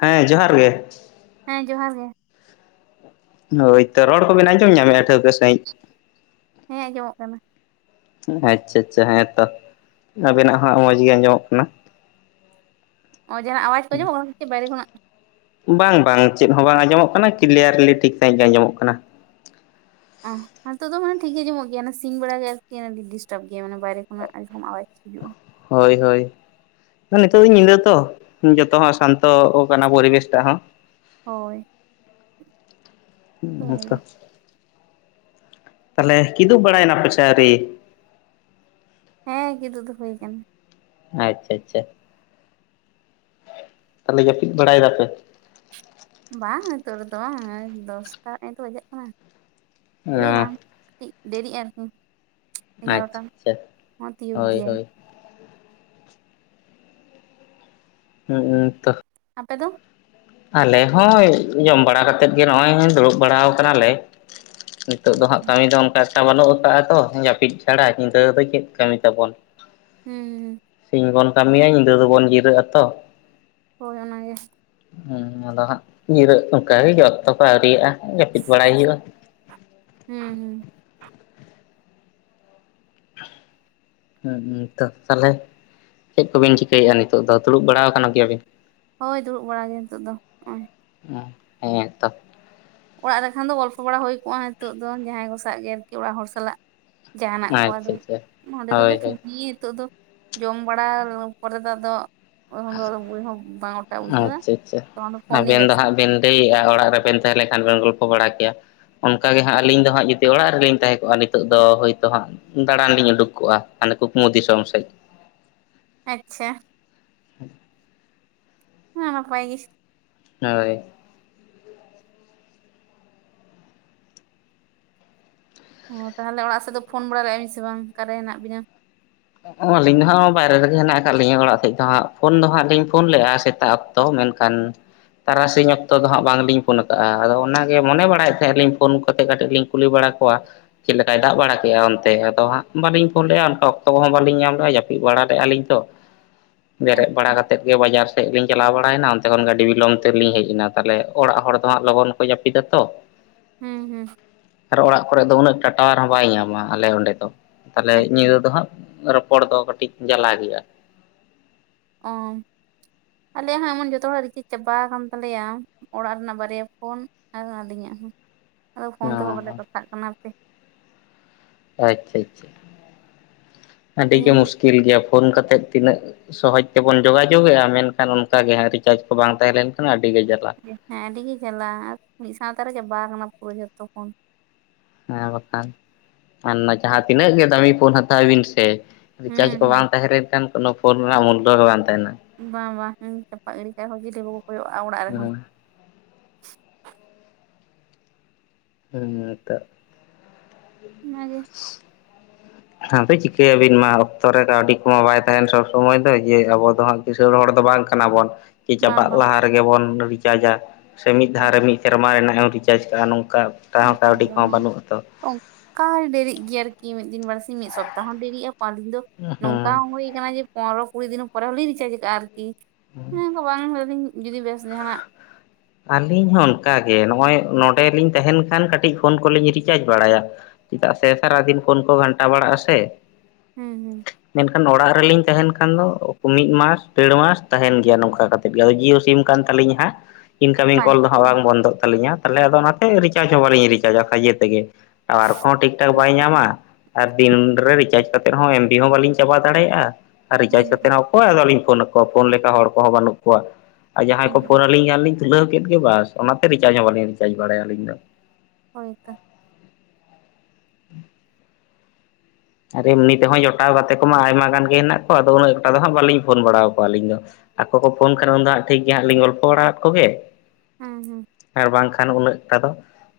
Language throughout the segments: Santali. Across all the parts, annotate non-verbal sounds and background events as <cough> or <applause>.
ᱦᱮᱸ ᱡᱚᱦᱟᱨ ᱜᱮ ᱦᱮᱸ ᱡᱚᱦᱟᱨ ᱜᱮ ᱦᱳᱭᱛᱚ ᱨᱚᱲ ᱠᱚᱵᱤᱱ ᱟᱸᱡᱚᱢ ᱧᱟᱢᱮᱫᱼᱟ ᱴᱷᱟᱹᱣᱠᱟᱹ ᱥᱟᱺᱦᱤᱡ ᱦᱮᱸ ᱟᱸᱡᱚᱢᱚᱜ ᱠᱟᱱᱟ ᱟᱪᱪᱷᱟ ᱟᱪᱪᱷᱟ ᱦᱮᱸᱛᱚ ᱟᱵᱮᱱᱟᱜ ᱦᱚᱸ ᱢᱚᱸᱡᱽ ᱜᱮ ᱟᱸᱡᱚᱢᱚᱜ ᱠᱟᱱᱟ ᱚ ᱡᱟᱦᱟᱸᱱᱟᱜ ᱟᱣᱟᱡᱽ ᱠᱚ ᱟᱢᱚᱜ ᱠᱟᱱᱟ ᱠᱤ ᱵᱟᱭᱨᱮ ᱠᱷᱚᱱᱟᱜ ᱵᱟᱝ ᱵᱟᱝ ᱪᱮᱫ ᱦᱚᱸ ᱵᱟᱝ ᱟᱸᱡᱚᱢᱚᱜ ᱠᱟᱱᱟ ᱠᱞᱤᱭᱟᱨᱞᱤ ᱴᱷᱤᱠ ᱥᱟᱺᱦᱤᱡ ᱜᱮ ᱟᱸᱡᱚᱢᱚᱜ ᱠᱟᱱᱟ ᱚ ᱦᱤᱛᱚᱜ ᱫᱚ ᱢᱟᱱᱮ ᱴᱷᱤᱠ ᱜᱮ ᱟᱡᱚᱢᱚᱜ ᱜᱮᱭᱟ ᱥᱤᱧ ᱵᱮᱲᱟ ᱜᱮ ᱟᱨᱠᱤ ᱰᱤᱥᱴᱟᱵ ᱜᱮᱭᱟ ᱢᱟᱱᱮ ᱵᱟᱭᱨᱮ ᱠᱷᱚᱱᱟᱜ ᱟᱣᱟᱡ ᱦᱤᱡᱩᱜ ᱟ ᱦᱳᱭ ᱦᱳᱭ ᱱᱤᱛᱚᱜ ᱫᱚ ᱧᱤᱫᱟᱹ ᱛᱚ ᱡᱚᱛᱚ ᱦᱚᱲ ᱥᱟᱱᱛᱚ ᱠᱟᱱᱟ ᱯᱚᱨᱤᱵᱟᱨ ᱴᱟᱜ ᱦᱚ ᱦᱳᱭ ᱛᱚ ᱛᱟᱦᱚᱞᱮ ᱠᱤᱫᱩ ᱵᱟᱲᱟᱭ ᱱᱟᱯᱮ ᱥᱮ ᱟᱹᱣᱨᱤ ᱦᱮᱸ ᱠᱤᱫᱩ ᱫᱚ ᱦᱩᱭ ᱠᱟᱱᱟ ᱟᱪᱪᱷᱟ ᱪᱟ ᱛᱟᱦᱚᱞᱮ ᱡᱟᱹᱯᱤᱫ ᱵᱟᱲᱟᱭ ᱫᱟᱯᱮ ᱵᱟᱝ ᱱᱤᱛᱳᱜ ᱨᱮᱫᱚ ᱵᱟᱝ ᱫᱚᱥᱴᱟ ᱱᱤᱛ ᱵᱟᱡᱟᱜ ᱠᱟᱱᱟ ᱱᱤᱛᱳᱜ ᱨᱮᱫᱚ ᱵᱟᱝ ᱟᱪᱪᱷᱟ ᱫᱮᱨᱤᱟᱜ ᱟᱨᱠᱤ <inaudible> ᱮᱜᱟᱨᱚᱴᱟ ᱟᱪᱪᱷᱟ ᱦᱚᱸ ᱛᱤᱭᱳᱜ ᱦᱳᱭ ᱜᱮᱭᱟ ᱦᱳᱭ ᱦᱩᱸ ᱩ ᱛᱚ᱾ ᱟᱯᱮ ᱫᱚ? ᱟᱞᱮ ᱦᱚᱸ ᱡᱚᱢ ᱵᱟᱲᱟ ᱠᱟᱛᱮᱫ ᱜᱮ ᱱᱚᱜᱼᱚᱭ ᱫᱩᱲᱩᱵ ᱵᱟᱲᱟ ᱠᱟᱱᱟᱞᱮ᱾ ᱱᱤᱛᱚᱜ ᱫᱚ ᱦᱟᱸᱜ ᱠᱟᱹᱢᱤ ᱫᱚ ᱚᱱᱠᱟ ᱮᱠᱴᱟ ᱵᱟᱹᱱᱩᱜ ᱟᱠᱟᱟᱜᱼᱟ ᱛᱚ ᱡᱟᱹᱯᱤᱫ ᱪᱷᱟᱲᱟ ᱧᱤᱫᱟᱹ ᱫᱚ ᱪᱮᱫ ᱠᱟᱹᱢᱤ ᱛᱟᱵᱚᱱ, ᱦᱩᱸ ᱦᱩᱸ ᱥᱤᱧ ᱵᱚᱱ ᱠᱟᱹᱢᱤᱭᱟ ᱧᱤᱫᱟᱹ ᱫᱚᱵᱚᱱ ᱡᱤᱨᱟᱹᱜᱼᱟ ᱛᱚ᱾ ᱦᱳᱭ ᱚᱱᱟᱜᱮ ᱦᱩ ᱟᱫᱚ ᱦᱟᱸᱜ ᱧᱤᱨᱟᱹᱜ ᱚᱱᱠᱟ ᱜᱮ ᱚᱠᱛᱚ ᱠᱚ ᱟᱹᱣᱨᱤᱭᱟᱜᱼᱟ ᱡᱟᱹᱯᱤᱫ ᱵᱟᱲᱟᱭ ᱦᱩᱭᱩᱜᱼᱟ᱾ ᱦᱩᱸ ᱦᱩᱸ᱾ ᱛᱟᱦᱞᱮ ᱪᱮᱫ ᱠᱚᱵᱤᱱ ᱪᱤᱠᱟᱹᱭᱮᱫᱼᱟ ᱱᱤᱛᱚᱜ ᱫᱚ, ᱫᱩᱲᱩᱵ ᱵᱟᱲᱟ ᱟᱠᱟᱱ ᱜᱮᱭᱟᱵᱤᱱ? ᱦᱳᱭ ᱫᱩᱲᱩᱵ ᱵᱟᱲᱟ ᱜᱮ ᱱᱤᱛᱚ ᱫᱚ ᱱᱚᱜᱼᱚᱭ, ᱩ ᱦᱮ ᱛᱚ, ᱚᱲᱟᱜ ᱨᱮᱠᱷᱟᱱ ᱫᱚ ᱜᱚᱞᱯᱚ ᱵᱟᱲᱟ ᱦᱩᱭ ᱠᱚᱜᱼᱟ ᱱᱤᱛᱚᱜ ᱫᱚ, ᱡᱟᱦᱟᱸᱭ ᱠᱚᱥᱟᱜ ᱜᱮ ᱟᱨᱠᱤ ᱚᱲᱟᱜ ᱦᱚᱲ ᱥᱟᱞᱟᱜ᱾ ᱡᱟᱦᱟᱱᱟᱜ ᱠᱚ ᱟᱪᱪᱷᱟ ᱟᱫᱚ ᱟᱪᱪᱷᱟ ᱱᱚᱸᱰᱮ ᱛᱚ ᱦᱳᱭ ᱦᱳᱭ <inaudible> ᱱᱤᱛᱚᱜ ᱫᱚ ᱡᱚᱢ ᱵᱟᱲᱟ ᱯᱚᱨᱮ ᱫᱚ ᱟᱫᱚ, ᱩᱱ ᱫᱚ ᱵᱳᱤ ᱦᱚ ᱵᱟᱝ ᱚᱴᱟ ᱵᱩᱡᱳᱟ ᱛᱚ ᱩᱱ ᱫᱚ ᱯᱷᱩᱱᱤ ᱵᱮᱥ ᱞᱟᱹᱭᱮᱟ ᱚᱲᱟᱜ ᱨᱮᱵᱮᱱ ᱛᱟᱦᱮᱸ ᱞᱮᱱᱠᱷᱟᱱ ᱵᱮᱱ ᱜᱚᱞᱯᱷᱚ ᱵᱟᱲᱟ ᱠᱮᱭᱟ, ᱚᱱᱠᱟ ᱜᱮ ᱦᱟᱸᱜ ᱟᱹᱞᱤᱧ ᱫᱚ ᱦᱟᱸᱜ ᱡᱩᱫᱤ ᱚᱲᱟᱜ ᱨᱮᱞᱤᱧ ᱛᱟᱦᱮᱸ ᱠᱚᱜᱼᱟ ᱱᱤᱛᱚᱜ ᱫᱚ ᱦᱳᱭᱛᱳ ᱦᱟᱸᱜ, ᱫᱟᱲᱟᱱ ᱞᱤᱧ ᱩᱰᱩᱠ ᱠᱚᱜᱼᱟ, ᱦᱟᱱᱮ ᱠᱩᱠᱢᱩ ᱫᱤᱥᱚᱢ ᱥᱮᱫ, ᱟᱪᱪᱷᱟ, <inaudible> ᱦᱚᱸ ᱱᱟᱯᱟᱭ ᱜᱤ, ᱦᱳᱭ, ᱚᱻᱛᱟᱦᱚᱞᱮ ᱚᱲᱟᱜ ᱥᱮᱫ ᱫᱚ ᱯᱷᱚᱱ ᱵᱟᱲᱟ ᱞᱮᱼᱟ ᱵᱤᱱ ᱥᱮ ᱵᱟᱝ ᱟᱠᱟᱨᱮ ᱦᱮᱱᱟᱜ ᱵᱤᱱᱟ? ᱚ ᱟᱹᱞᱤᱧ ᱫᱚ ᱦᱟᱸᱜ ᱵᱟᱭᱨᱮ ᱨᱮᱜᱮ ᱦᱮᱱᱟᱜ ᱟᱠᱟᱫ ᱞᱤᱧᱟᱹ ᱚᱲᱟᱜ ᱥᱮᱫ ᱫᱚ ᱦᱟᱸᱜ ᱯᱷᱳᱱ ᱫᱚ ᱦᱟᱸᱜ ᱞᱤᱧ ᱯᱷᱳᱱ ᱞᱮᱜᱼᱟ ᱥᱮᱛᱟᱜ ᱛᱚ ᱢᱮᱱᱠᱷᱟᱱ ᱛᱟᱨᱟᱥᱤᱧ ᱚᱠᱛᱚ ᱫᱚ ᱦᱟᱸᱜ ᱵᱟᱝᱞᱤᱧ ᱯᱷᱳᱱ ᱟᱠᱟᱫᱼᱟ, ᱟᱫᱚ ᱚᱱᱟᱜᱮ ᱢᱚᱱᱮ ᱵᱟᱲᱟᱭᱮᱫ ᱛᱟᱦᱮᱸᱱᱟ ᱞᱤᱧ ᱯᱷᱳᱱ ᱠᱟᱛᱮᱛ ᱠᱟᱹᱴᱤᱡ ᱞᱤᱧ ᱠᱩᱞᱤ ᱵᱟᱲᱟ ᱠᱚᱣᱟ ᱪᱮᱫ ᱞᱮᱠᱟᱭ ᱫᱟᱜ ᱵᱟᱲᱟ ᱠᱮᱼᱟ ᱚᱱᱛᱮ ᱟᱫᱚ ᱦᱟᱸᱜ ᱵᱟᱹᱞᱤᱧ ᱯᱷᱳᱱ ᱞᱮᱫᱼᱟ ᱚᱱᱟ ᱛᱚ ᱵᱟᱞᱤᱧ ᱧᱟᱢ ᱞᱮᱟ ᱡᱟᱹᱯᱤᱫ ᱵᱟᱲᱟ ᱞᱮᱫᱼᱟ ᱞᱤᱧ ᱛᱚ, ᱵᱮᱨᱮᱫ ᱵᱟᱲᱟ ᱟᱪᱪᱷᱟ ᱠᱟᱛᱮᱫ ᱜᱮ ᱵᱟᱡᱟᱨ ᱛᱮ ᱞᱤᱧ ᱪᱟᱞᱟᱣ ᱵᱟᱲᱟᱭᱮᱱᱟ ᱚᱱᱛᱮ ᱠᱷᱚᱱ ᱜᱟᱹᱰᱤ ᱵᱤᱞᱚᱝᱢ ᱛᱮᱞᱤᱧ ᱦᱮᱡ ᱮᱱᱟ, ᱛᱟᱦᱚᱞᱮ ᱚᱲᱟᱜ ᱦᱚᱲ ᱫᱚ ᱦᱟᱸᱜ ᱞᱚᱜᱚᱱ ᱠᱚ ᱡᱟᱯᱤᱫᱟ ᱛᱚ, ᱦᱩᱸ ᱦᱩᱸ ᱟᱨᱚ ᱚᱲᱟᱜ ᱠᱚᱨᱮ ᱫᱚ ᱩᱱᱟᱹᱜ ᱴᱟ ᱴᱟᱣᱟᱨ ᱦᱚᱸ ᱵᱟᱭ ᱧᱟᱢᱟ, ᱟᱞᱮ ᱚᱸᱰᱮ ᱫᱚ ᱛᱟᱦᱚᱞᱮ ᱟᱪ ᱧᱤᱫᱟᱹ ᱫᱚ ᱦᱟᱸᱜ ᱨᱚᱯᱚᱲ ᱫᱚ ᱠᱟᱹᱴᱤᱡ ᱡᱟᱞᱟ ᱜᱤᱭᱟ, ᱚᱸ ᱟᱞᱮ ᱦᱚᱸ ᱮᱢᱚᱱ ᱡᱚᱛᱚ ᱦᱚᱲᱟ ᱨᱤᱪᱮᱡ ᱪᱟᱵᱟ ᱟᱠᱟᱱ ᱛᱟᱞᱮᱭᱟ᱾ ᱚᱲᱟᱜ ᱨᱮᱱᱟᱜ ᱵᱟᱨᱭᱟ ᱯᱷᱳᱱ, ᱟᱨ ᱟᱹᱞᱤᱧᱟᱜ ᱦᱚᱸ ᱟᱫᱚ ᱯᱷᱳᱱ ᱚ ᱛᱮᱦᱚᱸ ᱵᱟᱞᱮ ᱠᱟᱛᱷᱟᱜ ᱠᱟᱱᱟ᱾ ᱦᱟᱯᱮ ᱟᱪᱪᱷᱟ, ᱟᱪᱪᱷᱟ ᱟᱹᱰᱤ ᱜᱮ ᱛᱮᱦᱮᱧ ᱢᱩᱥᱠᱤᱞ ᱜᱮᱭᱟ ᱯᱷᱳᱱ ᱠᱟᱛᱮᱜ ᱛᱤᱱᱟᱹᱜ ᱥᱚᱦᱚᱡᱽ ᱛᱮᱵᱚᱱ ᱡᱳᱜᱟᱡᱳᱜ ᱮᱼᱟ ᱢᱮᱱᱠᱷᱟᱱ ᱚᱱᱠᱟ ᱜᱮ ᱦᱟᱸᱜ ᱨᱤᱪᱟᱨᱡᱽ ᱠᱚ ᱵᱟᱝ ᱛᱟᱦᱮᱸ ᱞᱮᱱᱠᱷᱟᱱ ᱟᱹᱰᱤ ᱜᱮ ᱡᱟᱞᱟ᱾ ᱦᱮᱸ ᱟᱹᱰᱤᱜᱮ ᱪᱟᱞᱟᱜ ᱟᱨ ᱢᱤᱫ ᱥᱟᱶᱛᱮ ᱨᱮ ᱪᱟᱵᱟ ᱟᱠᱟᱱᱟ ᱯᱩᱨᱟᱹ ᱡᱚᱛᱚ ᱠᱷᱳᱱ᱾ ᱦᱮᱸ ᱵᱟᱠᱷᱟᱱ, ᱟᱱ ᱡᱟᱦᱟᱸ ᱛᱤᱱᱟᱹᱜ ᱜᱮ ᱫᱟᱹᱢᱤ ᱯᱷᱳᱱ ᱦᱟᱛᱟᱣ ᱵᱤᱱ ᱥᱮ, ᱨᱤᱪᱟᱨᱡᱽ ᱦᱩᱸ ᱠᱚ ᱦᱩᱸ ᱵᱟᱝ ᱛᱟᱦᱮᱸ ᱞᱮᱱᱠᱷᱟᱱ ᱠᱳᱱᱳ ᱯᱷᱳᱱ ᱨᱮᱱᱟᱜ ᱢᱩᱞᱚ ᱜᱮ ᱵᱟᱝ ᱛᱟᱦᱮᱱᱟ᱾ ᱵᱟᱝ ᱵᱟᱝ ᱦᱸ ᱪᱟᱯᱟ ᱜᱤᱰᱤ ᱠᱷᱟᱡ ᱪᱤᱞᱤ ᱦᱚᱸ ᱵᱟᱠᱚ ᱠᱚᱭᱚᱜᱼᱟ ᱚᱲᱟᱜ ᱨᱮᱦᱚᱸ, ᱦᱮᱸ <inaudible> ᱚᱱᱟ ᱜᱮ᱾ ᱟᱛᱚ ᱪᱤᱠᱟᱹ ᱭᱟᱵᱤᱱ ᱢᱟ ᱚᱠᱛᱚ ᱨᱮ ᱠᱟᱹᱣᱰᱤ ᱠᱚᱸᱦᱚ ᱵᱟᱭ ᱛᱟᱦᱮᱱ ᱥᱚᱵᱽ ᱥᱚᱢᱚᱭ ᱫᱚ ᱡᱮ ᱟᱵᱚ ᱫᱚ ᱦᱟᱸᱜ ᱠᱤᱥᱟᱹᱬ ᱦᱚᱲ ᱫᱚ ᱵᱟᱝ ᱠᱟᱱᱟ ᱵᱚᱱ ᱾ ᱠᱮ ᱵᱟᱝ ᱪᱟᱵᱟᱜ ᱵᱟᱝ ᱞᱟᱦᱟ ᱨᱮᱜᱮ ᱵᱚᱱ ᱨᱤᱪᱟᱨᱡᱟ ᱥᱮ ᱢᱤᱫ ᱫᱷᱟᱣ ᱨᱮ ᱢᱤᱫ ᱥᱮᱨᱢᱟ ᱨᱮᱱᱟᱜ ᱨᱤᱪᱼᱼ ᱟᱡᱠᱟ ᱱᱚᱝᱠᱟᱼᱼ ᱱᱤᱛᱟᱨ ᱫᱚ ᱵᱟᱱᱩᱜᱼᱟ ᱾ ᱚᱱᱠᱟ ᱰᱮᱨᱤᱜ ᱜᱤᱭᱟ ᱟᱨᱠᱤ ᱢᱤᱫ ᱫᱤᱱ ᱵᱟᱨᱥᱤᱢ ᱢᱤᱫ ᱥᱚᱯᱛᱟᱦ ᱦᱚᱸ ᱰᱮᱨᱤᱜᱼᱟ ᱯᱟᱸᱪ ᱫᱤᱱ ᱫᱚᱼᱼ ᱱᱚᱝᱠᱟ ᱦᱮᱸ ᱦᱚᱸ ᱦᱩᱭᱟᱠᱟᱱᱟ ᱡᱮ ᱯᱚᱱᱨᱚ ᱠᱩᱲᱤ ᱫᱤᱱ ᱯᱚᱨᱮ ᱦᱚᱞᱤᱧ ᱨᱤᱪᱟᱨᱡᱽ ᱠᱟᱜ ᱟᱨ ᱾ ᱠᱤ ᱤᱱᱟᱹ ᱫᱚ ᱵᱟᱝ ᱫᱤᱧ ᱡᱩᱫᱤ ᱵᱮᱥ ᱡᱟᱦᱟᱸ ᱱᱟᱜᱼᱼ ᱟᱞᱤᱧ ᱦᱚᱸ ᱚᱱᱠᱟᱜᱮ ᱱᱚᱜᱼᱚᱭ ᱱᱚᱰᱮ ᱞᱤᱧ ᱛᱟᱦᱮᱱ ᱠᱷᱟᱱ ᱠᱟᱹᱴᱤᱡ ᱯᱷᱳᱱ ᱠᱚᱞᱤᱧ ᱨᱤᱪᱟᱨᱡᱽ ᱵᱟᱲᱟᱭᱟ ᱾ ᱪᱮᱫᱟᱜ ᱥᱮ ᱥᱟᱨᱟ ᱫᱤᱱ ᱯᱷᱳᱱ ᱠᱚ ᱜᱷᱟᱱᱴᱟ ᱵᱟᱲᱟᱜᱼᱟ ᱥᱮ ᱾ ᱦᱩᱸ ᱦᱩᱸ ᱾ ᱢᱮᱱᱠᱷᱟᱱ ᱱᱚᱲᱟᱜ ᱨᱮᱞᱤᱧ ᱛᱟᱦᱮᱱ ᱠᱷᱟᱱ ᱫᱚ ᱢᱤᱫ ᱢᱟᱥ ᱰᱮᱲ ᱢᱟᱥ ᱛᱟᱦᱮᱱ ᱜᱮᱭᱟ ᱱᱚᱝᱠᱟ ᱠᱟᱛᱼᱼ ᱡᱚ ᱡᱤᱭᱳ ᱥᱤᱢ ᱠᱟᱱ ᱛᱟᱹᱞᱤᱧ ᱦᱟᱸᱜᱼᱼ ᱤᱱᱠᱟᱢᱤᱝ ᱠᱚᱞ ᱫᱚ ᱦᱟᱸᱜ ᱵᱟᱝ ᱵᱚᱱᱫᱚᱜ ᱛᱟᱹᱞᱤᱧᱟ ᱛᱟᱦᱚᱞᱮ ᱟᱫᱚ ᱚᱱᱟᱛᱮ ᱨᱤᱪᱟᱨᱡᱽ ᱦᱚᱸ ᱵᱟᱞᱤᱧ ᱨᱤᱪᱟᱨᱡᱟ ᱠᱷᱟᱡᱮ ᱛᱮᱜᱮ ᱾ ᱴᱟᱣᱟᱨ ᱠᱚᱦᱚᱸ ᱴᱷᱤᱠ ᱴᱷᱟᱠ ᱵᱟᱭ ᱧᱟᱢᱟ ᱾ ᱟᱨ ᱫᱤᱱ ᱨᱮ ᱨᱤᱪᱟᱨᱡᱽ ᱠᱟᱛᱮᱫ ᱦᱚᱸ ᱮᱢ ᱵᱤ ᱦᱚᱸ ᱵᱟᱞᱤᱧ ᱪᱟᱵᱟ ᱫᱟᱲᱮᱭᱟᱜᱼᱟ, ᱟᱨ ᱨᱤᱪᱟᱨᱡᱽ ᱦᱮᱸ ᱠᱟᱛᱮ ᱦᱚᱸᱼᱼ ᱚᱠᱚᱭ ᱟᱫᱚᱞᱤᱧ ᱯᱷᱳᱱ ᱱᱟᱠᱚᱣᱟ ᱯᱷᱳᱱ ᱞᱮᱠᱟ ᱦᱚᱲ ᱠᱚᱦᱚᱸ ᱵᱟᱹᱱᱩᱜ ᱠᱚᱣᱟ ᱟᱨ ᱡᱟᱦᱟᱸᱭ ᱦᱮᱸ ᱠᱚ ᱯᱷᱳᱱ ᱱᱟᱹᱞᱤᱧ ᱠᱷᱟᱱᱞᱤᱧᱼᱼ ᱠᱷᱩᱞᱟᱹᱣ ᱠᱮᱫ ᱜᱮ ᱵᱟᱥ ᱚᱱᱟᱛᱮ ᱨᱤᱪᱟᱨᱡᱽ ᱦᱚᱸ ᱵᱟᱞᱤᱧ ᱨᱤᱪᱟᱨᱡᱽ ᱵᱟᱲᱟᱭᱟ ᱟᱹᱞᱤᱧ ᱫᱚ ᱾ ᱦᱚᱭ ᱚᱝᱠᱟ ᱾ <inaudible> ᱟᱨ ᱮᱢᱱᱤ ᱛᱮᱦᱚᱸᱭ ᱡᱚᱴᱟᱣ ᱜᱟᱛᱮ ᱠᱚᱢᱟ ᱟᱭᱢᱟ ᱜᱟᱱ ᱜᱮ ᱦᱮᱱᱟᱜ ᱠᱚᱣᱟ ᱟᱫᱚ ᱩᱱᱟᱹᱜ ᱜᱚᱴᱟ ᱫᱚ ᱦᱟᱸᱜ ᱵᱟᱹᱞᱤᱧ ᱯᱷᱳᱱ ᱵᱟᱲᱟᱣ ᱠᱚᱣᱟ ᱟᱹᱞᱤᱧ ᱫᱚ ᱾ ᱟᱠᱚ ᱠᱚ ᱯᱷᱳᱱ ᱠᱷᱟᱱ ᱩᱱ ᱫᱚ ᱦᱟᱸᱜ ᱴᱷᱤᱠ ᱜᱮ ᱦᱟᱸᱜ ᱞᱤᱧ ᱜᱚᱞᱯᱷᱚ ᱵᱟᱲᱟᱣᱟᱜ ᱠᱚᱜᱮ ᱾ ᱦᱩᱸ ᱦᱩᱸ ᱾ ᱟᱨ ᱵᱟᱝᱠᱷᱟᱱ ᱩᱱᱟᱹᱜᱴᱟ ᱫᱚ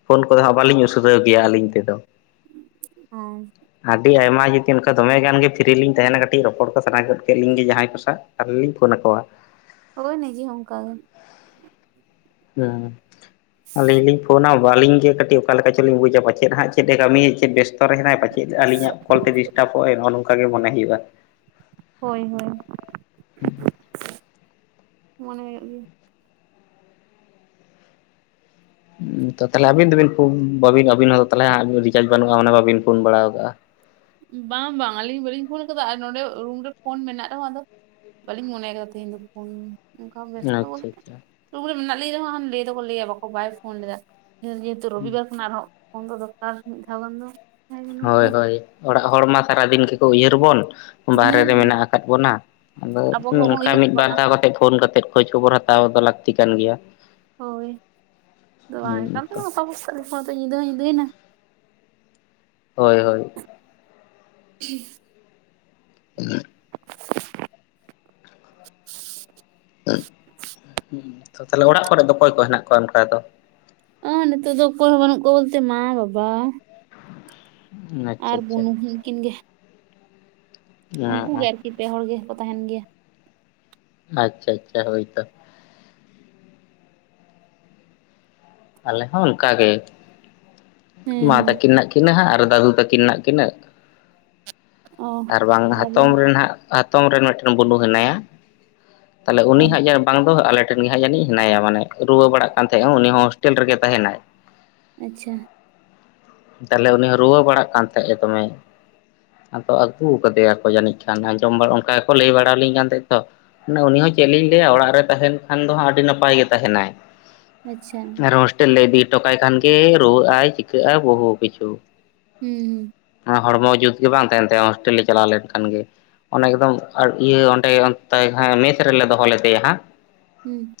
ᱯᱷᱳᱱ ᱠᱚᱫᱚ ᱦᱟᱸᱜ ᱵᱟᱞᱤᱧ ᱩᱥᱚᱫᱟᱹᱣ ᱜᱮᱭᱟ ᱟᱹᱞᱤᱧ ᱛᱮᱫᱚ ᱾ ᱦᱟᱸᱜ ᱾ ᱟᱹᱰᱤ ᱟᱭᱢᱟ ᱡᱩᱫᱤ ᱚᱱᱠᱟ ᱫᱚᱢᱮ ᱜᱟᱱ ᱜᱮ ᱯᱷᱤᱨᱤ ᱞᱤᱧ ᱛᱟᱦᱮᱱᱟ ᱠᱟᱹᱴᱤᱡ ᱨᱚᱯᱚᱲ ᱠᱚ ᱥᱟᱱᱟ ᱜᱚᱫ ᱠᱮᱫ ᱞᱤᱧ ᱜᱮ ᱡᱟᱦᱟᱸᱭ ᱠᱚ ᱥᱟᱶᱟᱣ ᱾ ᱟᱨ ᱞᱤᱧ ᱯᱷᱳᱱ ᱟᱠᱚᱣᱟ ᱾ ᱳᱭ ᱱᱤᱡᱮ ᱦᱚᱸ ᱚᱱᱠᱟ ᱜᱮ ᱾ ᱦᱮᱸ ᱟᱞᱤᱧ ᱞᱤ ᱯᱷᱳᱱᱟᱢ ᱾ ᱟᱞᱤᱧ ᱜᱮ ᱠᱟᱹᱴᱤᱡ ᱚᱠᱟ ᱞᱮᱠᱟ ᱪᱚᱞᱤᱧ ᱵᱩᱡᱟ ᱯᱟᱪᱮᱫ ᱦᱟᱸᱜ ᱪᱮᱫ ᱮ ᱠᱟᱢᱤᱭᱮᱜ ᱪᱮᱫ ᱵᱮᱥᱛᱚ ᱨᱮ ᱦᱮᱱᱟᱭ ᱯᱟᱪᱮᱫ ᱟᱞᱤᱧᱟᱜ ᱾ ᱠᱚᱞ ᱛᱮ ᱰᱤᱥᱴᱟᱵᱚᱜᱼᱟᱭ ᱱᱚᱝᱠᱟ ᱜᱮ ᱢᱚᱱᱮᱭ ᱦᱩᱭᱩᱜᱼᱟ ᱾ ᱦᱳᱭ ᱦᱳᱭ ᱢᱚᱱᱮ ᱦᱩᱭᱩᱜ ᱜᱮᱭᱟ ᱾ ᱛᱚ ᱛᱟᱦᱚᱞᱮ ᱟᱵᱤᱱ ᱫᱚᱵᱤᱱ ᱯᱷᱚ ᱟᱵᱤᱱ ᱦᱚᱵᱤᱱ ᱛᱟᱦᱚᱞᱮ ᱨᱤᱪᱨᱟᱡᱽ ᱵᱟᱱᱩᱜᱼᱟ ᱚᱱᱟ ᱵᱟᱵᱤᱱ ᱯᱷᱳᱱ ᱵᱟᱲᱟᱣ ᱠᱟᱜᱼᱟ ᱾ ᱵᱟᱝ ᱵᱟᱝ ᱟᱞᱤᱧ ᱵᱟᱞᱤᱧ ᱯᱷᱳᱱ ᱠᱟᱫᱟ, ᱟᱨ ᱱᱚᱰᱮ ᱨᱩᱢ ᱨᱮ ᱯᱷᱳᱱ ᱢᱮᱱᱟᱜ ᱨᱮᱸᱦᱚᱸ ᱟᱫᱚᱼᱼ ᱵᱟᱞᱤᱧ ᱢᱚᱱᱮ ᱠᱟᱫᱟ ᱛᱮᱦᱮᱧ ᱫᱚ ᱯᱷᱳᱱ ᱾ ᱚᱱᱠᱟ ᱵᱮᱥᱛᱚ ᱟᱪᱪᱷᱟ ᱟᱪᱪᱷᱟ ᱫᱩᱠ ᱨᱮ ᱢᱮᱱᱟᱜ ᱞᱤᱧ ᱨᱮᱸᱦᱚᱸ ᱞᱟᱹᱭ ᱫᱚᱠᱚ ᱞᱟᱹᱭᱟ ᱵᱟᱠᱚ ᱵᱟᱭ ᱯᱷᱳᱱ ᱞᱮᱫᱟ ᱾ ᱨᱚᱵᱤᱵᱟᱨ ᱠᱷᱱᱟᱜ ᱟᱨ ᱦᱚᱸ ᱯᱷᱳᱱ ᱫᱚᱨᱠᱟᱨ ᱢᱤᱫ ᱫᱷᱟᱣ ᱜᱟᱱ ᱫᱚ ᱾ ᱦᱚᱭ ᱦᱚᱭ ᱚᱲᱟᱜ ᱦᱚᱲ ᱢᱟ ᱥᱟᱨᱟ ᱫᱤᱱ ᱜᱮᱠᱚ ᱩᱭᱦᱟᱹᱨ ᱵᱚᱱ ᱾ ᱵᱟᱦᱮᱨᱮ ᱦᱩᱸ ᱨᱮ ᱢᱮᱱᱟᱜ ᱠᱟᱜ ᱵᱚᱱᱟ, ᱟᱫᱚ ᱟᱵᱚ ᱠᱚ ᱵᱟᱵᱚᱱ ᱚᱱᱠᱟ ᱩᱭᱦᱟᱹᱨ ᱢᱤᱫ ᱠᱚᱣᱟ ᱵᱟᱨ ᱚᱱᱟ ᱫᱷᱟᱣ ᱠᱟᱛᱮ ᱯᱷᱳᱱ ᱠᱟᱛᱮ ᱠᱷᱳᱡ ᱠᱷᱚᱵᱚᱨ ᱦᱟᱛᱼᱼ ᱦᱟᱛᱟᱣ ᱫᱚ ᱞᱟᱠᱛᱤ ᱠᱟᱱ ᱜᱮᱭᱟ ᱾ ᱦᱚᱭ, ᱟᱫᱚ ᱵᱟᱝ ᱦᱩᱸ ᱮᱠᱟᱞ ᱛᱮ ᱛᱚ ᱜᱟᱯᱟ ᱥᱤᱛᱟᱜ ᱧᱤᱫᱟᱹ ᱦᱚ ᱧᱤᱫᱟᱹᱭ ᱱᱟ ᱾ ᱦᱚᱭ ᱦᱚᱭ ᱾ ᱩᱸᱦᱦ ᱾ <unintelligible> ᱚᱱᱟ ᱼᱼ ᱦ <unintelligible> ᱛᱟᱦᱞᱮ ᱚᱲᱟᱜ ᱠᱚᱨᱮ ᱫᱚ ᱚᱠᱚᱭ ᱠᱚ ᱦᱮᱱᱟᱜ ᱠᱚᱣᱟ ᱚᱱᱠᱟ ᱫᱚ? ᱚ ᱱᱤᱛᱚᱜ ᱫᱚ ᱚᱠᱚᱭ ᱦᱚᱸ ᱵᱟᱹᱱᱩᱜ ᱠᱚ ᱵᱳᱞᱛᱮ ᱢᱟ ᱵᱟᱵᱟ ᱾ ᱟᱪᱪᱷᱟ ᱟᱨ ᱟᱪᱪᱷᱟ ᱵᱩᱱᱩ ᱩᱱᱠᱤᱱ ᱜᱮ ᱾ ᱚ ᱩᱱᱠᱩ ᱜᱮ ᱟᱨᱠᱤ ᱯᱮ ᱦᱚᱲ ᱜᱮ ᱠᱚ ᱛᱟᱦᱮᱱ ᱜᱮᱭᱟ ᱾ ᱟᱪᱪᱷᱟ ᱟᱪᱪᱷᱟ ᱦᱳᱭ ᱛᱚ ᱾ ᱟᱞᱮ ᱦᱚᱸ ᱚᱱᱠᱟᱜ ᱜᱮ ᱦᱮᱸ ᱢᱟ ᱦᱮᱸ ᱛᱟᱹᱠᱤᱱ ᱢᱮᱱᱟᱜ ᱤᱱᱟᱹᱦᱟᱜ ᱟᱨ ᱫᱟᱹᱫᱩ ᱛᱟᱠᱤᱱ ᱦᱮᱱᱟᱜ ᱠᱤᱱᱟ ᱚ ᱟᱨ ᱵᱟᱝ ᱦᱟᱛᱚᱢ ᱨᱮᱱᱟᱜ ᱦᱟᱛᱚᱢ ᱨᱮᱱ ᱢᱤᱫᱴᱮᱱ ᱵᱩᱱᱩ ᱦᱮᱱᱟᱭᱟ ᱛᱟᱦᱚᱞᱮ ᱚ ᱩᱱᱤ ᱦᱟᱸᱜ ᱡᱮ ᱵᱟᱝ ᱫᱚ ᱟᱞᱮ ᱴᱷᱮᱱ ᱜᱮ ᱦᱟᱸᱜ ᱡᱟᱹᱱᱤᱡ ᱦᱮᱱᱟᱭᱟ ᱢᱟᱱᱮ ᱨᱩᱣᱟᱹ ᱵᱟᱲᱟᱜ ᱠᱟᱱ ᱛᱟᱸᱦᱮᱸᱜᱼᱟ ᱩᱱᱤ ᱦᱚᱸ ᱦᱳᱥᱴᱮᱞ ᱨᱮᱜᱮ ᱛᱟᱸᱦᱮᱱᱟᱭ ᱾ ᱟᱪᱪᱷᱟ ᱾ ᱛᱟᱦᱞᱮ ᱩᱱᱤ ᱦᱚᱸ ᱨᱩᱣᱟᱹ ᱵᱟᱲᱟᱜ ᱠᱟᱱ ᱛᱟᱦᱮᱸᱜ ᱮ ᱫᱚᱢᱮ ᱾ ᱟᱫᱚ ᱟᱹᱜᱩ ᱠᱟᱫᱮᱭᱟᱠᱚ ᱡᱟᱹᱱᱤᱡ ᱠᱷᱟᱱ ᱟᱸᱡᱚᱢ ᱵᱟ ᱚᱱᱠᱟ ᱜᱮᱠᱚ ᱞᱮᱭ ᱵᱟᱲᱟᱞᱤᱧ ᱠᱟᱱ ᱛᱟᱸᱦᱮᱸᱜ ᱛᱚ ᱾ ᱢᱟᱱᱮ ᱩᱱᱤ ᱦᱚᱸ ᱪᱮᱫ ᱞᱤᱧ ᱞᱮᱭᱟ ᱚᱲᱟᱜ ᱨᱮ ᱛᱟᱦᱮᱱ ᱠᱷᱟᱱ ᱫᱚ ᱦᱟᱸᱜ ᱟᱹᱰᱤ ᱱᱟᱯᱟᱭ ᱜᱮ ᱛᱟᱸᱦᱮᱱᱟᱭ ᱾ ᱟᱪᱪᱷᱟ ᱾ ᱦᱳᱥᱴᱮᱞ ᱞᱮ ᱤᱫᱤ ᱦᱚᱴᱚ ᱠᱟᱭ ᱠᱷᱟᱱ ᱜᱮ ᱨᱩᱣᱟᱹᱜ ᱟᱭ ᱪᱤᱠᱟᱹᱜᱼᱟ ᱵᱚᱦᱩ ᱠᱤᱪᱷᱩ ᱾ ᱦᱩᱸ ᱾ ᱟ ᱦᱚᱲᱢᱚ ᱡᱩᱛ ᱜᱮ ᱵᱟᱝ ᱛᱟᱸᱦᱮᱱ ᱛᱟᱭᱟ ᱦᱳᱥᱴᱮᱞ ᱞᱮ ᱪᱟᱞᱟᱣ ᱞᱮᱱᱠᱷᱟᱱ ᱜᱮ ᱾ ᱚᱱᱮ ᱮᱠᱫᱚᱢ ᱤᱭᱟᱹ ᱚᱸᱱᱰᱮ ᱚᱱᱛᱮ ᱦᱮ ᱢᱮᱥ ᱨᱮᱞᱮ ᱫᱚᱦᱚ ᱞᱮᱫᱮᱭᱟ ᱦᱟᱸᱜ᱾ ᱦᱩᱸ᱾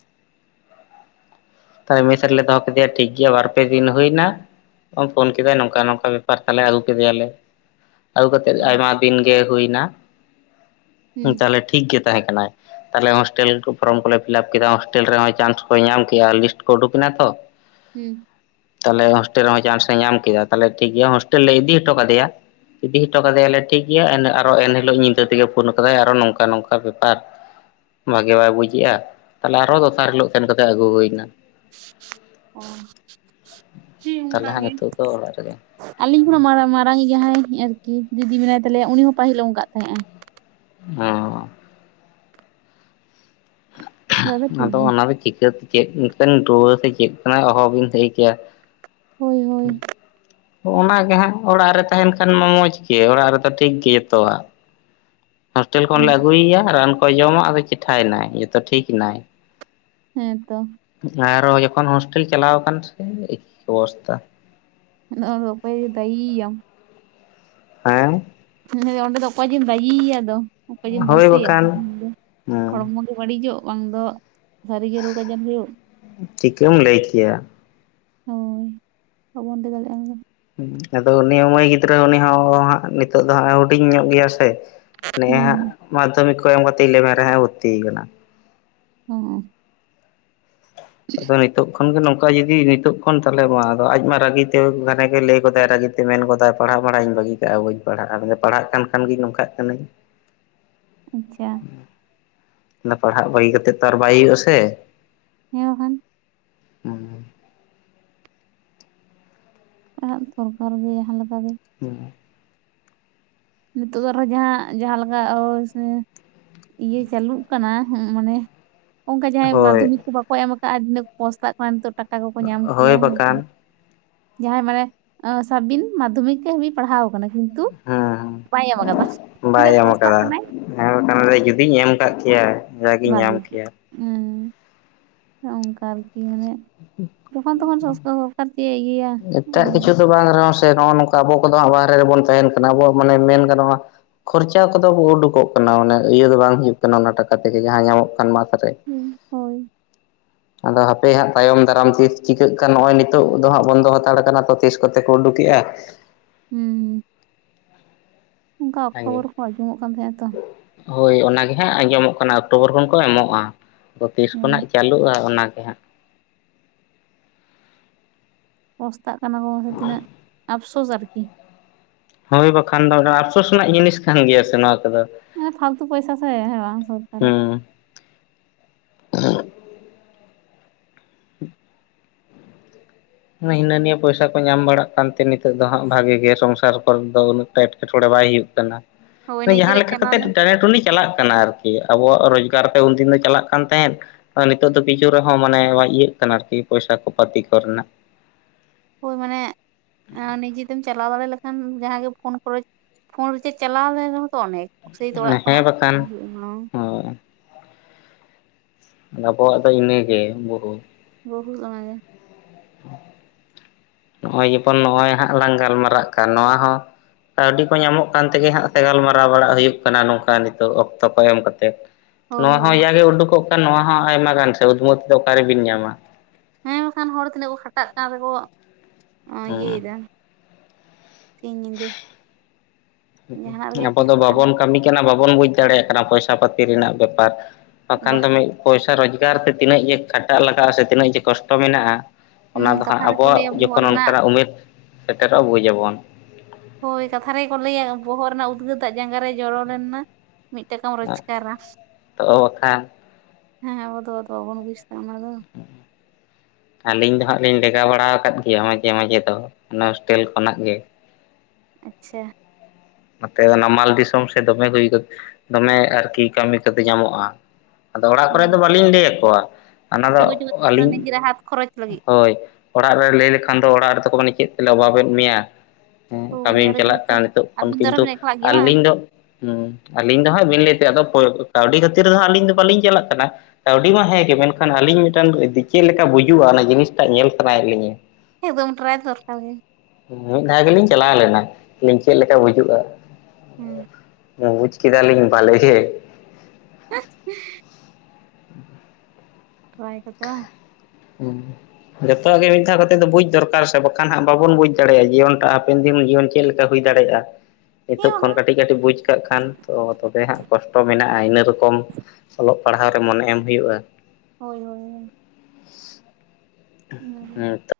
ᱛᱟᱦᱚᱞᱮ ᱢᱮᱥ ᱨᱮᱞᱮ ᱫᱚᱦᱚ ᱠᱮᱫᱮᱭᱟ ᱴᱷᱤᱠ ᱜᱮᱭᱟ ᱵᱟᱨ ᱯᱮ ᱫᱤᱱ ᱦᱳᱭᱱᱟ ᱾ ᱯᱷᱳᱱ ᱠᱮᱫᱟᱭ ᱱᱚᱝᱠᱟ ᱱᱚᱝᱠᱟ ᱵᱮᱯᱟᱨ ᱛᱟᱦᱚᱞᱮ ᱟᱹᱜᱩ ᱠᱮᱫᱮᱭᱟᱞᱮ ᱾ ᱟᱹᱜᱩ ᱠᱟᱛᱮᱜ ᱟᱭᱢᱟ ᱫᱤᱱ ᱜᱮ ᱦᱩᱭᱱᱟ ᱦᱩᱸ ᱦᱩᱸ ᱛᱟᱦᱚᱞᱮ ᱴᱷᱤ ᱴᱷᱤᱠ ᱜᱮ ᱛᱟᱸᱦᱮᱸ ᱠᱟᱱᱟᱭ ᱛᱟᱦᱚᱞᱮ ᱦᱳᱥᱴᱮᱞ ᱯᱷᱨᱚᱢ ᱠᱚᱞᱮ ᱯᱷᱤᱞᱟᱯ ᱠᱮᱫᱟ ᱦᱳᱥᱴᱮᱞ ᱨᱮᱸᱦᱚᱸ ᱪᱟᱱᱥ ᱠᱚ ᱧᱟᱢ ᱠᱮᱜᱼᱟ ᱞᱤᱥᱴ ᱠᱚᱰᱳᱜ ᱱᱟᱛᱚ ᱾ ᱦᱩᱸ᱾ ᱛᱟᱦᱞᱮ ᱦᱳᱴᱮᱞ ᱨᱮᱸᱦᱚᱸ ᱪᱟᱱᱥ ᱮ ᱧᱟᱢ ᱠᱮᱫᱟ ᱛᱟᱦᱞᱮ ᱴᱷᱤᱠ ᱜᱮᱭᱟ ᱦᱳᱥᱴᱮᱞ ᱞᱮ ᱤᱫᱤ ᱦᱚᱴᱚ ᱠᱟᱫᱮᱭᱟ ᱾ ᱤᱫᱤ ᱦᱚᱴᱚ ᱠᱟᱫᱮᱭᱟᱞᱮ ᱴᱷᱤᱠ ᱜᱮᱭᱟ ᱮᱱ ᱟᱨ ᱮᱱᱦᱤᱞᱳᱜ ᱧᱤᱫᱟᱹ ᱛᱮᱜᱮ ᱯᱷᱳᱱ ᱠᱟᱫᱟᱭ ᱟᱨᱚᱦᱚ ᱱᱚᱝᱠᱟ ᱱᱚᱝᱠᱟ ᱵᱮᱯᱟᱨ ᱾ ᱵᱷᱟᱜᱮ ᱵᱟᱭ ᱵᱩᱡᱮᱜᱼᱟ ᱛᱟᱦᱚᱞᱮ ᱟᱨᱦᱚ ᱫᱚᱥᱟᱨ ᱦᱤᱞᱳᱜ ᱥᱮᱱ ᱠᱟᱛᱮ ᱟᱹᱜᱩ ᱦᱩᱭᱱᱟ᱾ ᱚ᱾ ᱦᱮᱸ ᱛᱟᱦᱚᱞᱮ ᱚᱱᱠᱟ ᱦᱟᱸᱜ ᱜᱮ ᱱᱤᱛᱳᱜ ᱫᱚ ᱚᱲᱟᱜ ᱨᱮᱜᱮ᱾ ᱟᱹᱞᱤᱧ ᱦᱚᱸ ᱢᱟᱨᱟ ᱢᱟᱨᱟᱝ ᱡᱟᱦᱟᱸᱭ ᱟᱨᱠᱤ ᱫᱤᱫᱤ ᱢᱮᱱᱟᱭ ᱛᱟᱞᱮᱭᱟ ᱩᱱᱤ ᱦᱚᱸ ᱯᱟᱹᱦᱤᱞ ᱮ ᱚᱱᱠᱟᱜ ᱛᱟᱦᱮᱸᱜᱼᱮ᱾ ᱦᱚ᱾ ᱴᱷᱤᱠ ᱟᱫᱚ ᱜᱮᱭᱟ ᱚᱱᱟᱫᱚ ᱪᱤᱠᱟᱹᱛᱮ ᱪᱮᱫ ᱞᱮᱠᱟᱱ ᱨᱩᱣᱟᱹ ᱥᱮ ᱪᱮᱫ ᱠᱟᱱᱟ ᱦ ᱚᱦᱚ ᱵᱤᱱ ᱞᱟᱹᱭ ᱠᱮᱭᱟ᱾ ᱦᱳᱭ ᱦᱳᱭ <unintelligible> ᱚᱱᱟ ᱜᱮ ᱦᱟᱸᱜ ᱚᱲᱟᱜ ᱨᱮ ᱛᱟᱦᱮᱱ ᱠᱷᱟᱱ ᱢᱟ ᱢᱚᱡᱽ ᱜᱮ ᱚᱲᱟᱜ ᱨᱮᱫᱚ ᱴᱷᱤᱠ ᱜᱮ ᱡᱚᱛᱚᱣᱟᱜ᱾ ᱦᱳᱥᱴᱮᱞ ᱠᱷᱚᱱ ᱞᱮ ᱟᱹᱜᱩᱭᱮᱭᱟ ᱨᱟᱱ ᱠᱚᱭ ᱡᱚᱢᱟ ᱟᱫᱚ ᱪᱴᱷᱟᱭᱱᱟᱭ ᱡᱚᱛᱚ ᱴᱷᱤᱠ ᱮᱱᱟᱭ᱾ ᱦᱮᱸ ᱛᱚ᱾ ᱟᱨᱚ ᱡᱚᱠᱷᱚᱱ ᱦᱳᱥᱴᱮᱞ ᱪᱟᱞᱟᱣ ᱠᱟᱱ ᱥᱮ ᱮᱠ ᱚᱵᱚᱥᱛᱟ᱾ ᱟᱫᱚ ᱚᱠᱚᱭ ᱡᱮ ᱫᱟᱭᱤᱭ ᱭᱟᱢ᱾ ᱦᱮᱸ ᱦᱮᱸ ᱚᱸᱰᱮ ᱫᱚ ᱚᱠᱚᱭ ᱡᱮᱢ ᱫᱟᱭᱤᱭ ᱭᱟ ᱫᱚ ᱚᱠᱚᱭ ᱡᱮᱢ ᱦᱳᱭ ᱫᱳᱥᱮᱭᱟ ᱵᱟᱠᱷᱟᱱ ᱦᱮᱸ ᱦᱚᱲᱢᱚ ᱵᱟᱹᱲᱤᱡᱚᱜ ᱵᱟᱝ ᱫᱚ ᱥᱟᱹᱨᱤᱜᱮ ᱨᱳᱜᱽ ᱟᱡᱟᱨ ᱦᱩᱭᱩᱜ᱾ ᱪᱤᱠᱟᱹᱢ ᱞᱟᱹᱭ ᱠᱮᱭᱟ ᱦᱳᱭ ᱵᱟᱵᱚᱱ ᱛᱮ ᱫᱟᱲᱮᱭᱟᱜᱼᱟ ᱟᱱᱟ ᱫᱚ᱾ ᱟᱫᱚ ᱩᱱᱤ ᱢᱟᱹᱭ ᱜᱤᱫᱽᱨᱟᱹ ᱩᱱᱤ ᱦᱚᱸ ᱦᱟᱸᱜ ᱱᱤᱛᱚᱜ ᱫᱚ ᱦᱟᱸᱜ ᱦᱩ ᱰᱤᱧ ᱧᱚᱜ ᱜᱮᱭᱟ ᱥᱮ ᱱᱮᱜ ᱮ ᱦᱟᱸᱜ ᱦᱮᱸ ᱢᱟᱫᱽᱫᱷᱚᱢᱤᱠ ᱠᱚ ᱮᱢ ᱠᱟᱛᱮ ᱤᱞᱮᱵᱷᱮᱱ ᱨᱮ ᱦᱟᱸᱜ ᱮ ᱵᱷᱚᱨᱛᱤᱭ ᱟᱠᱟᱱᱟ᱾ ᱚ ᱟᱫᱚ ᱱᱤᱛᱚᱜ ᱠᱷᱚᱱᱜᱮ ᱱᱚᱝᱠᱟ ᱡᱩᱫᱤ ᱱᱤᱛᱳᱜ ᱠᱷᱚᱱ ᱛᱟᱦᱚᱞᱮ ᱢᱟ ᱟᱫᱚ ᱟᱡ ᱢᱟ ᱨᱟᱹᱜᱤ ᱛᱮ ᱜᱷᱟᱱᱮ ᱜᱮ ᱞᱟᱹᱭ ᱜᱚᱫᱟᱭ ᱨᱟᱹᱜᱤ ᱛᱮ ᱢᱮᱱ ᱜᱚᱫᱟᱭ ᱯᱟᱲᱦᱟᱜ ᱢᱟᱲᱦᱟᱜ ᱤᱧ ᱵᱟᱹᱜᱤ ᱠᱟᱜ ᱵᱟᱹᱧ ᱯᱟᱲᱦᱟᱜ-ᱟ <unintelligible> ᱯᱟᱲᱦᱟᱜ ᱠᱟᱱ ᱠᱷᱟᱱ ᱜᱤᱧ ᱱᱚᱝᱠᱟᱜ ᱠᱟᱱᱤᱧ ᱟᱪᱪᱷᱟ ᱯᱟᱲᱦᱟᱜ ᱵᱟᱹᱜᱤ ᱠᱟᱛᱮᱫ ᱛᱚ ᱟᱨ ᱵᱟᱭ ᱦᱩᱭᱩᱜ-ᱟ ᱥᱮ ᱦᱮᱸ ᱵᱟᱠᱷᱟᱱ ᱯᱟᱲᱦᱟᱜ ᱫᱚᱨᱠᱟᱨ ᱜᱮᱭᱟ ᱡᱟᱦᱟᱸ ᱞᱮᱠᱟ ᱜᱮ ᱦᱩᱸ ᱱᱤᱛᱚᱜ ᱫᱚ ᱟᱨᱦᱚᱸ ᱡᱟᱦᱟᱸ ᱡᱟᱦᱟᱸ ᱞᱮᱠᱟ ᱳᱭ ᱥᱮ ᱤᱭᱟᱹ ᱪᱟᱹᱞᱩᱜ ᱠᱟᱱᱟ ᱦᱩᱸ ᱢᱟᱱᱮ ᱚᱱᱠᱟ ᱡᱟᱦᱟᱸᱭ ᱦᱳᱭ ᱢᱟᱫᱽᱫᱷᱚᱢᱤᱠ ᱠᱚ ᱵᱟᱠᱚ ᱮᱢ ᱠᱟᱜ-ᱟ ᱱᱟ. ᱯᱚᱥᱛᱟᱜ ᱠᱟᱱ ᱱᱤᱛᱚᱜ ᱴᱟᱠᱟ ᱠᱚᱠᱚ ᱧᱟᱢ ᱦᱳᱭ ᱠᱮᱭᱟ ᱦᱮᱸ ᱵᱟᱠᱷᱟᱱ ᱡᱟᱦᱟᱸᱭ ᱢᱟᱱᱮ ᱥᱟᱵ ᱵᱤᱱ ᱢᱟᱫᱽᱫᱷᱚᱢᱤᱠ ᱦᱟᱹᱵᱤᱡ ᱯᱟᱲᱦᱟᱣ ᱟᱠᱟᱱᱟ ᱠᱤᱱᱛᱩ ᱦᱮᱸ ᱵᱟᱭ ᱮᱢ ᱟᱠᱟᱫᱟ ᱵᱟᱭ ᱛᱤᱱᱟᱹᱜ ᱧᱟᱢ ᱯᱚᱥᱛᱟᱜ ᱠᱟᱫᱟ ᱠᱟᱱᱟᱭ ᱦᱮᱸ ᱵᱟᱠᱷᱟᱱ ᱫᱚᱭ ᱡᱩᱫᱤᱧ ᱧᱟᱢ ᱠᱟᱜ ᱠᱮᱭᱟ ᱡᱟᱜᱤᱧ ᱧᱟᱢ ᱵᱟᱹᱜᱤ ᱜᱮ ᱠᱮᱭᱟ ᱦᱩᱸ ᱚᱱᱠᱟ ᱟᱨᱠᱤ ᱢᱟᱱᱮ ᱡᱚᱠᱷᱚᱱ ᱛᱚᱠᱷᱚᱱ ᱥᱚᱥᱠᱟᱨ ᱡᱮ ᱤᱭᱟ. ᱭᱟ ᱮᱴᱟᱜ ᱠᱤᱪᱷᱩ ᱫᱚ ᱵᱟᱝ ᱨᱮᱦᱚᱸ ᱥᱮ ᱱᱚᱜ-ᱚ ᱱᱚᱝᱠᱟ ᱟᱵᱚ ᱠᱚᱫᱚ ᱦᱟᱸᱜ ᱵᱟᱦᱨᱮ ᱨᱮᱵᱚᱱ ᱛᱟᱦᱮᱱ ᱠᱟᱱᱟ ᱟᱵᱚᱣᱟᱜ ᱢᱟᱱᱮ ᱢᱮᱱ ᱜᱟᱱᱚᱜ-ᱟ ᱠᱷᱚᱨᱪᱟ ᱠᱚᱫᱚ ᱩᱰᱩᱠᱚᱜ ᱠᱟᱱᱟ ᱢᱟᱱᱮ ᱤᱭᱟᱹ ᱫᱚ ᱵᱟᱝ ᱦᱩᱭᱩᱜ ᱠᱟᱱᱟ ᱚᱱᱟ ᱴᱟᱠᱟ ᱛᱮᱜᱮ ᱡᱟᱦᱟᱸ ᱧᱟᱢᱚᱜ ᱠᱟᱱ ᱢᱟᱥ ᱨᱮ ᱦᱩᱸ ᱦᱳᱭ ᱟᱫᱚ ᱦᱟᱯᱮ ᱦᱟᱸᱜ ᱛᱟᱭᱚᱢ ᱫᱟᱨᱟᱢ ᱛᱤᱥ ᱪᱤᱠᱟᱹᱜ ᱠᱟᱱ ᱱᱚᱜ-ᱚᱭ ᱱᱤᱛᱚᱜ ᱫᱚ ᱦᱟᱸᱜ ᱵᱚᱱᱫᱚ ᱦᱟᱛᱟᱲ ᱠᱟᱱᱟ ᱛᱚ ᱛᱤᱥ ᱠᱚᱛᱮ ᱠᱚ ᱩᱰᱩᱠ ᱠᱮᱜ-ᱟ ᱦᱩᱸ ᱚᱱᱠᱟ ᱚᱠᱴᱳᱵᱚᱨ ᱠᱚ ᱟᱸᱡᱚᱢᱚᱜ ᱠᱟᱱ ᱛᱟᱦᱮᱸᱜ-ᱟ ᱛᱚ ᱦᱳᱭ ᱚᱱᱟᱜ ᱜᱮ ᱦᱟᱸᱜ ᱟᱸᱡᱚᱢᱚᱜ ᱠᱟᱱᱟ ᱚᱠᱴᱳᱵᱚᱨ ᱠᱷᱚᱱ ᱠᱚ ᱮᱢᱚᱜ-ᱟ ᱫᱚ ᱛᱤᱥ ᱦᱮᱸ ᱠᱷᱚᱱᱟᱜ ᱪᱟᱹᱞᱩᱜ-ᱟ ᱚᱱᱟᱜᱮ ᱦᱟᱸᱜ ᱯᱚᱥᱛᱟᱜ ᱠᱟᱱᱟ ᱠᱚ ᱢᱟᱥᱮ ᱛᱤᱱᱟᱹᱜ ᱟᱯᱥᱳᱥ ᱟᱨᱠᱤ ᱦᱳᱭ ᱵᱟᱠᱷᱟᱱ ᱫᱚ ᱚᱱᱟ ᱟᱯᱥᱳᱥ ᱨᱮᱱᱟᱜ ᱡᱤᱱᱤᱥ ᱠᱟᱱ ᱜᱮᱭᱟ ᱥᱮ ᱱᱚᱣᱟ ᱠᱚᱫᱚ ᱯᱷᱟᱞᱛᱩ ᱯᱚᱭᱥᱟ ᱥᱮ ᱦᱮᱸ ᱵᱟᱝ ᱥᱚᱨᱠᱟᱨ ᱟᱜ ᱦᱩᱸ <inaudible> ᱦᱤᱱᱟᱹ ᱱᱤᱭᱟᱹ ᱯᱚᱭᱥᱟ ᱠᱚ ᱧᱟᱢ ᱵᱟᱲᱟᱜ ᱠᱟᱱᱛᱮ ᱱᱤᱛᱚᱜ ᱫᱚ ᱦᱟᱸᱜ ᱵᱷᱟᱜᱮ ᱜᱮᱭᱟ ᱥᱚᱝᱥᱟᱨ ᱠᱚᱨᱮ ᱫᱚ ᱩᱱᱟᱹᱜ ᱮᱴᱠᱮᱴᱚᱲᱮ ᱵᱟᱭ ᱦᱩᱭᱩᱜ ᱠᱟᱱᱟ ᱦᱳᱭ ᱛᱚ ᱡᱟᱦᱟᱸ ᱱᱤᱡᱮᱨᱟᱜ ᱞᱮᱠᱟ ᱪᱟᱞᱟᱣ ᱠᱟᱛᱮᱫ ᱞᱮᱱ ᱴᱮᱱᱮ ᱴᱩᱱ ᱪᱟᱞᱟᱜ ᱠᱟᱱᱟ ᱟᱨᱠᱤ ᱟᱵᱚᱣᱟᱜ ᱨᱳᱡᱽᱜᱟᱨ ᱛᱮ ᱩᱱᱫᱤᱱ ᱫᱚ ᱪᱟᱞᱟᱜ ᱠᱟᱱ ᱛᱟᱦᱮᱸᱫ ᱱᱤᱛᱚᱜ ᱫᱚ ᱠᱤᱪᱷᱩ ᱨᱮᱦᱚᱸ ᱢᱟᱱᱮ ᱤᱭᱟᱹᱜ ᱠᱟᱱᱟ ᱟᱨᱠᱤ ᱯᱚᱭᱥᱟ ᱠᱚ ᱯᱟᱹᱛᱤ ᱠᱚ ᱨᱮᱱᱟᱜ ᱦᱳᱭ ᱢᱟᱱᱮ ᱟᱨ ᱱᱤᱡᱮ ᱛᱮᱢ ᱪᱟᱞᱟᱣ ᱫᱟᱲᱮ ᱞᱮᱠᱷᱟᱱ ᱡᱟᱦᱟᱸ ᱜᱮ ᱯᱷᱳᱱ ᱠᱚᱨᱮ ᱯᱷᱳᱱ ᱨᱮ ᱨᱤᱪᱟᱨᱡ ᱪᱟᱞᱟᱣ ᱞᱮᱱ ᱨᱮᱦᱚᱸ ᱛᱚ ᱚᱱᱮᱠ ᱥᱮᱭ ᱛᱚ ᱚᱲᱟᱜ ᱠᱷᱚᱱᱟᱜ ᱦᱮᱸ ᱵᱟᱠᱷᱟᱱ <unintelligible> ᱦᱳᱭ ᱟᱵᱚᱣᱟᱜ ᱫᱚ ᱤᱱᱟᱹᱜᱮ ᱵᱩᱦᱩ ᱵᱚᱦᱩᱛ ᱚᱱᱟ ᱜᱮ ᱱᱚᱜᱼᱚᱭ ᱡᱚᱠᱷᱚᱱ ᱱᱚᱜᱼᱚᱭ ᱦᱟᱸᱜ ᱞᱟᱝ ᱜᱟᱞᱢᱟᱨᱟᱜ ᱠᱟᱱ ᱱᱚᱣᱟ ᱦᱚᱸ ᱠᱟᱹᱣᱰᱤ ᱠᱚ ᱧᱟᱢᱚᱜ ᱠᱟᱱ ᱛᱮᱜᱮ ᱦᱟᱸᱜ ᱥᱮ ᱜᱟᱞᱢᱟᱨᱟᱣ ᱵᱟᱲᱟᱜ ᱦᱩᱭᱩᱜ ᱠᱟᱱᱟ ᱱᱚᱝᱠᱟ ᱱᱤᱛᱚᱜ ᱚᱠᱛᱚ ᱠᱚ ᱮᱢ ᱠᱟᱛᱮᱫ ᱦᱳᱭ ᱱᱚᱣᱟ ᱦᱚᱸ ᱦᱳᱭ ᱡᱟ ᱜᱮ ᱩᱰᱩᱠᱚᱜ ᱠᱟᱱ ᱱᱚᱣᱟ ᱦᱚᱸ ᱟᱭᱢᱟ ᱜᱟᱱ ᱥᱮ ᱩᱫᱷᱢᱟᱹ ᱛᱮ ᱫᱚ ᱚᱠᱟᱨᱮᱵᱤᱱ ᱧᱟᱢᱟ ᱦᱮᱸ ᱵᱟᱠᱷᱟᱱ ᱦᱚᱲ ᱛᱤᱱᱟᱹᱜ ᱠᱚ ᱠᱷᱟᱴᱟᱜ ᱠᱟᱱ ᱨᱮᱠᱚ ᱤᱭᱟᱹᱭᱮᱫᱟ ᱦᱮᱸ ᱥᱤᱧ ᱧᱤᱫᱟᱹ ᱡᱟᱦᱟᱱᱟᱜ ᱨᱮᱜᱮ ᱟᱵᱚ ᱟᱨᱠᱤ ᱫᱚ ᱠᱷᱟᱴᱟᱜ ᱵᱟᱵᱚᱱ ᱦᱩᱭᱩᱜ ᱠᱟᱹᱢᱤ ᱵᱟᱵᱚᱱ ᱵᱩᱡᱽ ᱫᱟᱲᱮᱭᱟᱜ ᱠᱟᱱᱟ ᱯᱚᱭᱥᱟ ᱯᱟᱛᱤ ᱨᱮᱱᱟᱜ ᱵᱮᱯᱟᱨ ᱵᱟᱠᱷᱟᱱ ᱵᱟ ᱫᱚ ᱢᱤᱫ ᱯᱚᱭᱥᱟ ᱨᱳᱡᱽᱜᱟᱨ ᱛᱮ ᱛᱤᱱᱟᱹᱜ ᱡᱮ ᱠᱷᱟᱴᱟᱜ ᱞᱟᱜᱟᱜᱼᱟ ᱥᱮ ᱛᱤᱱᱟᱹᱜ ᱡᱮ ᱠᱚᱥᱴᱚ ᱢᱮᱱᱟᱜᱼᱟ ᱦᱩᱸ ᱚᱱᱟ ᱫᱚ ᱦᱟᱸᱜ ᱠᱟᱛᱷᱟ ᱨᱮᱠᱚ ᱟᱵᱚᱣᱟᱜ ᱞᱟᱹᱭᱟ ᱵᱚᱦᱚᱜ ᱡᱚᱠᱷᱚᱱ ᱨᱮᱱᱟᱜ ᱚᱱᱠᱟᱱᱟᱜ ᱩᱢᱮᱨ ᱥᱮᱴᱮᱨᱚᱜᱼᱟ ᱵᱩᱡ ᱟᱵᱚᱱ ᱦᱳᱭ ᱠᱟᱛᱷᱟ ᱨᱮᱜᱮ ᱠᱚ ᱞᱟᱹᱭᱟ ᱵᱚᱦᱚᱜ ᱨᱮᱱᱟᱜ ᱩᱫᱽᱜᱟᱹᱨ ᱫᱟᱜ ᱡᱟᱸᱜᱟ ᱨᱮ ᱡᱚᱨᱚ ᱞᱮᱱ ᱱᱟ ᱢᱤᱫᱴᱟᱠᱟᱢ ᱨᱳᱡᱽᱠᱟᱨᱟ ᱛᱚ ᱵᱟᱠᱷᱟᱱ ᱦᱮᱸ ᱟᱵᱚ ᱫᱚ ᱟᱫᱚ ᱵᱟᱵᱚᱱ ᱵᱩᱡ ᱫᱟ ᱚᱱᱟ ᱫᱚ ᱟᱹᱞᱤᱧ ᱫᱚ ᱦᱟᱸᱜ ᱞᱤᱧ ᱞᱮᱜᱟ ᱵᱟᱲᱟ ᱟᱠᱟᱫ ᱜᱮᱭᱟ ᱢᱟᱡᱷᱮ ᱢᱟᱡᱷᱮ ᱫᱚ ᱚᱱᱟ ᱦᱳᱥᱴᱮᱞ ᱠᱷᱚᱱᱟᱜ ᱜᱮ᱾ ᱟᱪᱪᱷᱟ ᱱᱚᱛᱮ ᱱᱟᱢᱟᱞ ᱫᱤᱥᱚᱢ ᱥᱮᱫ ᱫᱚᱢᱮ ᱦᱩᱭ ᱫᱚᱢᱮ ᱟᱨᱠᱤ ᱠᱟᱹᱢᱤ ᱠᱚᱫᱚ ᱧᱟᱢᱚᱜᱼᱟ ᱟᱫᱚ ᱚᱲᱟᱜ ᱠᱚ ᱦᱮᱸ ᱨᱮ ᱫᱚ ᱵᱟᱹᱞᱤᱧ ᱞᱟᱹᱭ ᱟᱠᱚᱣᱟ ᱚᱱᱟ ᱫᱚ ᱪᱚᱜᱚᱡ ᱪᱚᱜᱚᱡ ᱠᱟᱱᱟ ᱟᱹᱞᱤᱧ ᱱᱤᱡᱮᱨᱟᱜ ᱦᱟᱛ ᱠᱷᱚᱨᱚᱪ ᱞᱟᱹᱜᱤᱫ ᱦᱳᱭ ᱚᱲᱟᱜ ᱨᱮ ᱞᱟᱹᱭ ᱞᱮᱠᱷᱟᱱ ᱫᱚ ᱚᱲᱟᱜ ᱨᱮᱫᱚ ᱠᱚ ᱢᱮᱱᱟ ᱪᱮᱫ ᱛᱮᱞᱮ ᱚᱵᱷᱟᱵᱮᱫ ᱢᱮᱭᱟ᱾ ᱦᱩᱸ ᱦᱳᱭ ᱠᱟᱹᱢᱤᱢ ᱟᱨ ᱪᱟᱞᱟᱜ ᱡᱮᱦᱮᱛᱩ ᱠᱟᱱᱟ ᱱᱤᱛᱚᱜ ᱠᱷᱚᱱ ᱟᱹᱵᱤᱱ ᱫᱚ ᱟᱨᱦᱚᱸ ᱠᱤᱱᱛᱩ ᱵᱤᱱ ᱮᱠᱞᱟᱜ ᱜᱮᱭᱟ ᱵᱟᱝ ᱟᱹᱞᱤᱧ ᱫᱚ ᱦᱩᱸ ᱟᱞᱤᱧ ᱫᱚ ᱦᱟᱸᱜ ᱵᱤᱱ ᱞᱟᱹᱭ ᱛᱮ ᱟᱫᱚ ᱯᱚᱭ ᱠᱟᱹᱣᱰᱤ ᱠᱷᱟᱹᱛᱤᱨ ᱨᱮ ᱦᱟᱸᱜ ᱟᱹᱞᱤᱧ ᱫᱚ ᱵᱟᱹᱞᱤᱧ ᱪᱟᱞᱟᱜ ᱠᱟᱱᱟ᱾ ᱠᱟᱹᱣᱰᱤ ᱢᱟ ᱦᱮᱸ ᱜᱮ ᱢᱮᱱᱠᱷᱟᱱ ᱟᱹᱞᱤᱧ ᱢᱤᱫᱴᱟᱱ ᱪᱮᱫ ᱞᱮᱠᱟ ᱵᱩᱡᱩᱜᱼᱟ ᱚᱱᱟ ᱡᱤᱱᱤᱥ ᱴᱟᱜ ᱧᱮᱞ ᱥᱟᱱᱟᱭᱮᱫ ᱞᱤᱧᱟᱹ᱾ ᱮᱠᱫᱚᱢ ᱴᱨᱟᱭ ᱫᱚᱨᱠᱟᱨ ᱜᱮ ᱢᱤᱫ ᱫᱷᱟᱣ ᱜᱮᱞᱤᱧ ᱪᱟᱞᱟᱣ ᱞᱮᱱᱟ ᱢᱮᱱᱫᱤᱧ ᱪᱮᱫ ᱞᱮᱠᱟ ᱵᱩᱡᱩᱜᱼᱟ ᱦᱩᱸ ᱦᱩᱸ ᱵᱩᱡ ᱠᱮᱫᱟᱞᱤᱧ ᱵᱟᱞᱮᱜᱮ <unintelligible> ᱴᱨᱟᱭ ᱠᱚᱛᱮ ᱵᱟᱝ ᱦᱩᱸ ᱡᱚᱛᱚ ᱜᱮ ᱢᱤᱫ ᱫᱷᱟᱣ ᱠᱟᱛᱮᱫ ᱫᱚ ᱵᱩᱡᱽ ᱫᱚᱨᱠᱟᱨ ᱥᱮ ᱵᱟᱠᱷᱟᱱ ᱦᱟᱸᱜ ᱵᱟᱵᱚᱱ ᱵᱩᱡᱽ ᱫᱟᱲᱮᱭᱟᱜᱼᱟ ᱡᱤᱭᱚᱱ ᱴᱟᱜ ᱦᱟᱯᱮᱱ ᱫᱤᱱ ᱡᱤᱭᱚᱱ ᱪᱮᱫ ᱞᱮᱠᱟ ᱦᱩᱭ ᱫᱟᱲᱮᱭᱟᱜᱼᱟ ᱦᱮᱸ ᱱᱤᱛᱚᱜ ᱠᱷᱚᱱ ᱵᱟᱝ ᱠᱟᱹᱴᱤᱡ ᱠᱟᱹᱴᱤᱡ ᱵᱩᱡᱽ ᱠᱟᱜ ᱠᱷᱟᱱ ᱛᱚ ᱛᱚᱵᱮ ᱦᱟᱸᱜ ᱠᱚᱥᱴᱚ ᱢᱮᱱᱟᱜᱼᱟ ᱤᱱᱟᱹ ᱨᱚᱠᱚᱢ ᱚᱞᱚᱜ ᱯᱟᱲᱦᱟᱣ ᱨᱮ ᱢᱚᱱᱮ ᱮᱢ ᱦᱩᱭᱩᱜᱼᱟ ᱦᱳᱭ ᱦᱳᱭ ᱦᱳᱭ ᱚᱱᱟᱜᱮ ᱦᱮᱸ ᱛᱚ